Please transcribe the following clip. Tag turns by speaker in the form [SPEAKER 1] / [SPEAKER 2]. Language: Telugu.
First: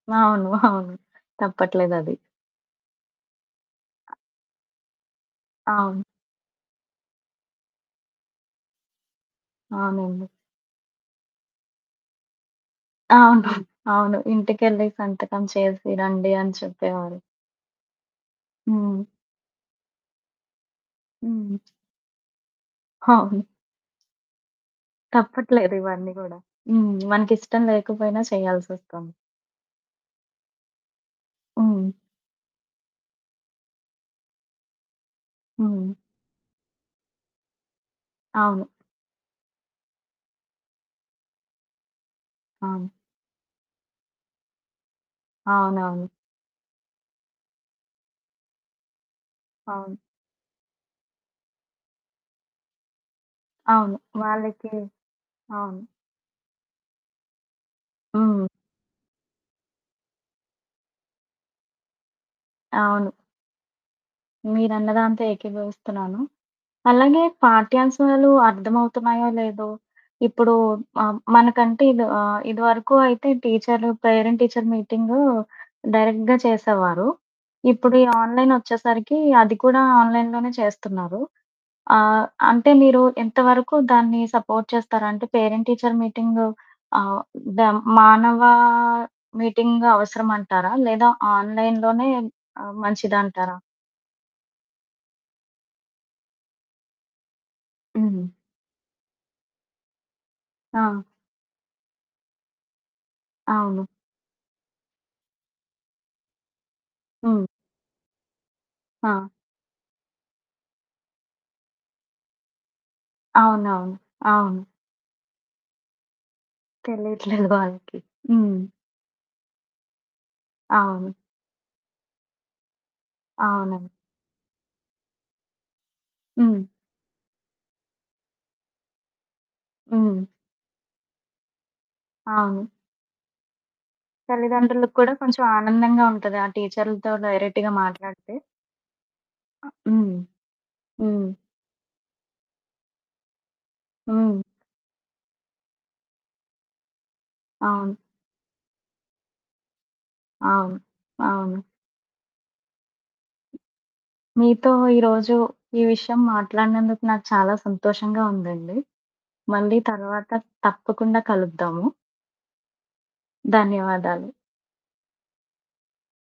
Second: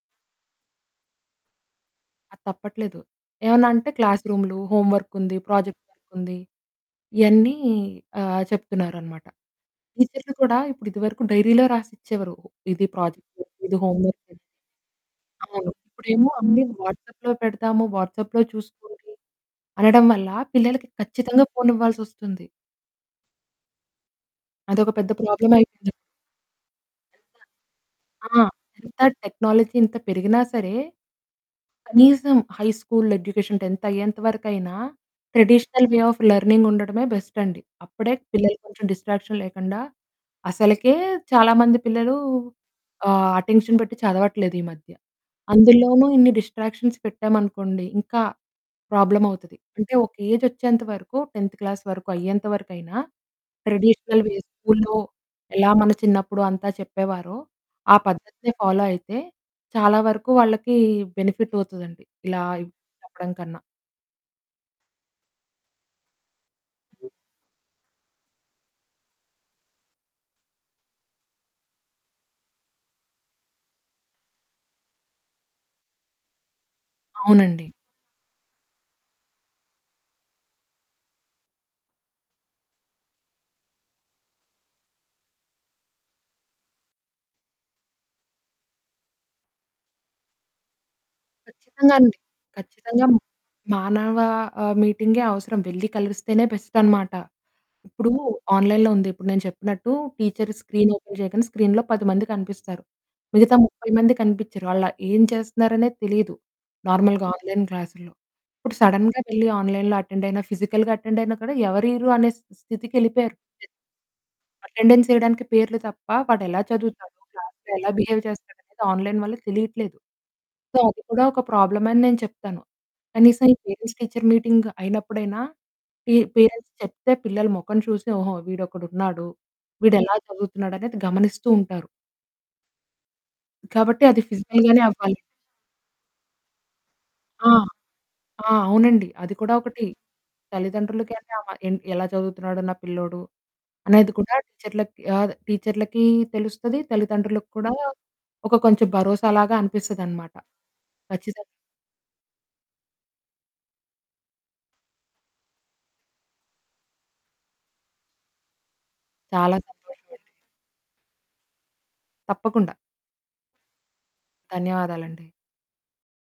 [SPEAKER 1] అవును, అవును. తప్పట్లేదది.
[SPEAKER 2] అది తప్పట్లేదు. ఏమన్నా అంటే క్లాసురూములు, హోంవర్కుంది, ప్రాజెక్ట్
[SPEAKER 1] అవును.
[SPEAKER 2] వర్కుంది. ఇవన్నీ ఆహ్, చెప్తున్నారన్నమాట.
[SPEAKER 1] అవునండి.
[SPEAKER 2] టీచర్లు కూడా ఇప్పుడు ఇదివరకు డైరీలో రాసిచ్చేవారు. ఇది ప్రాజెక్ట్,
[SPEAKER 1] అవును,
[SPEAKER 2] ఇది
[SPEAKER 1] అవును.
[SPEAKER 2] హోంవర్క్.
[SPEAKER 1] ఇంటికెళ్లి సంతకం
[SPEAKER 2] అవును.
[SPEAKER 1] చేసి
[SPEAKER 2] ఇప్పుడేమో
[SPEAKER 1] రండి అని
[SPEAKER 2] అన్ని
[SPEAKER 1] చెప్పేవారు.
[SPEAKER 2] వాట్సాప్‌లో పెడతాము, వాట్సాప్‌లో
[SPEAKER 1] హ్మ్.
[SPEAKER 2] చూసుకోండి, అనడం వల్ల పిల్లలకి ఖచ్చితంగా
[SPEAKER 1] హ్మ్.
[SPEAKER 2] ఫోనివ్వాల్సోస్తుంది.
[SPEAKER 1] అవును.
[SPEAKER 2] అదొక పెద్ద
[SPEAKER 1] తప్పట్లేదు.
[SPEAKER 2] ప్రాబ్లమైపోయింది.
[SPEAKER 1] ఇవన్నీ కూడా.
[SPEAKER 2] పెద్ద
[SPEAKER 1] మనకిష్టం లేకపోయినా
[SPEAKER 2] ఆ! ఎంత
[SPEAKER 1] చేయాల్సోస్తుంది.
[SPEAKER 2] టెక్నాలజీ ఇంత పెరిగినా సరే,
[SPEAKER 1] హ్మ్.
[SPEAKER 2] కనీసం హై స్కూల్ ఎడ్యుకేషన్ 10థ్ అయ్యేంత వరకైనా ట్రెడిషనల్
[SPEAKER 1] హ్మ్.
[SPEAKER 2] వే ఆఫ్ లెర్నింగ్ ఉండడమే బెస్ట్ అండి. అప్పుడే పిల్లలకి
[SPEAKER 1] అవును.
[SPEAKER 2] కొంచెం డిస్ట్రాక్షన్ లేకుండా అసలకే చాలా మంది పిల్లలు
[SPEAKER 1] అవును.
[SPEAKER 2] ఆహ్, అటెన్షన్ పెట్టి చదవట్లేదు ఈ మధ్య. అందులోనూ
[SPEAKER 1] అవునవును.
[SPEAKER 2] ఇన్ని డిస్ట్రాక్షన్స్ పెట్టామనుకోండి, ఇంకా ప్రాబ్లమ్ అవుతది. అంటే
[SPEAKER 1] అవును.
[SPEAKER 2] ఒక ఏజ్ వచ్చేంత వరకు, 10థ్ క్లాస్ వరకు అయ్యేంత వరకైనా
[SPEAKER 1] అవును.
[SPEAKER 2] ట్రెడిషనల్ వే
[SPEAKER 1] వాళ్ళకి
[SPEAKER 2] స్కూలులో ఎలా
[SPEAKER 1] అవును.
[SPEAKER 2] మన చిన్నప్పుడు అంతా చెప్పేవారో, ఆ
[SPEAKER 1] ఆ!
[SPEAKER 2] పద్ధతిని ఫాలో అయితే చాలా వరకు వాళ్ళకి బెనిఫిట్ అవుతదండి ఇలా
[SPEAKER 1] అవును.
[SPEAKER 2] చెప్పడం కన్నా.
[SPEAKER 1] మీరన్నదాంతో ఏకీభవిస్తున్నాను. అలాగే పాఠ్యాంశాలు అర్థమవుతున్నాయో లేదో ఇప్పుడు ఆహ్, మనకంటే ఆహ్, ఇది వరకు అయితే టీచర్లు పేరెంట్ టీచర్ మీటింగ్ డైరెక్ట్‌గా చేసేవారు.
[SPEAKER 2] అవునండి.
[SPEAKER 1] ఇప్పుడు ఈ ఆన్లైన్ వచ్చేసరికి అది కూడా ఆన్లైన్‌లోనే చేస్తున్నారు. ఆహ్, అంటే మీరు ఎంత వరకు దాన్ని సపోర్ట్ చేస్తారా? అంటే పేరెంట్ టీచర్ మీటింగ్ ఆహ్, దా మానవ మీటింగ్ అవసరం అంటారా? లేదా
[SPEAKER 2] కచ్చితంగా
[SPEAKER 1] ఆన్లైన్‌లోనే
[SPEAKER 2] అండి, ఖచ్చితంగా.
[SPEAKER 1] మంచిదంటారా?
[SPEAKER 2] మానవ ఆహ్, మీటింగే అవసరం. వెళ్లి కలిస్తేనే బెస్ట్ అనమాట. ఇప్పుడు
[SPEAKER 1] హ్మ్.
[SPEAKER 2] ఆన్లైన్‌లో ఉంది. ఇప్పుడు నేను చెప్పినట్టు టీచర్ స్క్రీన్
[SPEAKER 1] ఆ!
[SPEAKER 2] ఓపెన్ చెయ్యగానే స్క్రీన్‌లో 10 మంది కనిపిస్తారు. మిగతా
[SPEAKER 1] అవును.
[SPEAKER 2] 30 మంది కనిపించరు. వాళ్ళు ఏం చేస్తున్నారనే తెలీదు. నార్మల్‌గా
[SPEAKER 1] హ్మ్.
[SPEAKER 2] ఆన్లైన్ క్లాస్‌లో ఇప్పుడు సడెన్‌గా
[SPEAKER 1] ఆ!
[SPEAKER 2] వెళ్లి ఆన్లైన్‌లో అటెండ్ అయినా, ఫిజికల్‌గా అటెండ్ అయినా కూడా ఎవరీరు అనే స్థి స్థితికెళ్లిపోయారు.
[SPEAKER 1] అవునవును. అవును.
[SPEAKER 2] [unintelligible] అటెండెన్స్ వేయడానికి పేర్లు తప్ప, వాడెలా చదువుతాడు,
[SPEAKER 1] తెలియట్లేదు
[SPEAKER 2] క్లాస్‌లో ఎలా
[SPEAKER 1] వాళ్ళకి.
[SPEAKER 2] బిహేవ్
[SPEAKER 1] హ్మ్.
[SPEAKER 2] చేస్తాడనేది ఆన్లైన్ వల్ల తెలియట్లేదు. సో అది
[SPEAKER 1] అవును.
[SPEAKER 2] కూడా ఒక ప్రాబ్లమే అని నేను చెప్తాను. కనీసం ఈ
[SPEAKER 1] అవునండి.
[SPEAKER 2] పేరెంట్స్ టీచర్ మీటింగ్ అయినప్పుడైనా పీ
[SPEAKER 1] హ్మ్.
[SPEAKER 2] పేరెంట్స్ చెప్తే పిల్లలు మొఖం చూసి, "ఓహో! వీడొకడున్నాడు. వీడెలా
[SPEAKER 1] హ్మ్.
[SPEAKER 2] చదువుతున్నాడు?" అనేది గమనిస్తూ ఉంటారు.
[SPEAKER 1] అవును.
[SPEAKER 2] కాబట్టి అది ఫిజికల్‌గానే
[SPEAKER 1] తల్లిదండ్రులకి కూడా
[SPEAKER 2] అవ్వాలి.
[SPEAKER 1] కొంచెం ఆనందంగా ఉంటది. ఆ టీచర్లతో
[SPEAKER 2] ఆ!
[SPEAKER 1] డైరెక్ట్‌గా మాట్లాడితే.
[SPEAKER 2] ఆ! అవునండి. అది కూడా ఒకటి.
[SPEAKER 1] హ్మ్. హ్మ్.
[SPEAKER 2] తల్లిదండ్రులకైన "ఎలా చదువుతున్నాడు నా పిల్లోడు?" అనేది కూడా
[SPEAKER 1] హ్మ్.
[SPEAKER 2] టీచర్లకి గా టీచర్లకి తెలుస్తది. తల్లిదండ్రులకు కూడా
[SPEAKER 1] అవును.
[SPEAKER 2] కొంచెం భరోసాలాగా అనిపిస్తదనమాట.
[SPEAKER 1] అవును,
[SPEAKER 2] ఖచ్చితంగా.
[SPEAKER 1] అవును. మీతో ఈరోజు ఈ విషయం మాట్లాడినందుకు నాకు చాలా సంతోషంగా ఉందండి.
[SPEAKER 2] చాలా
[SPEAKER 1] మళ్ళీ
[SPEAKER 2] సంతోషమండి.
[SPEAKER 1] తరువాత తప్పకుండా కలుద్దాము.
[SPEAKER 2] తప్పకుండా.
[SPEAKER 1] ధన్యవాదాలు.
[SPEAKER 2] ధన్యవాదాలండీ.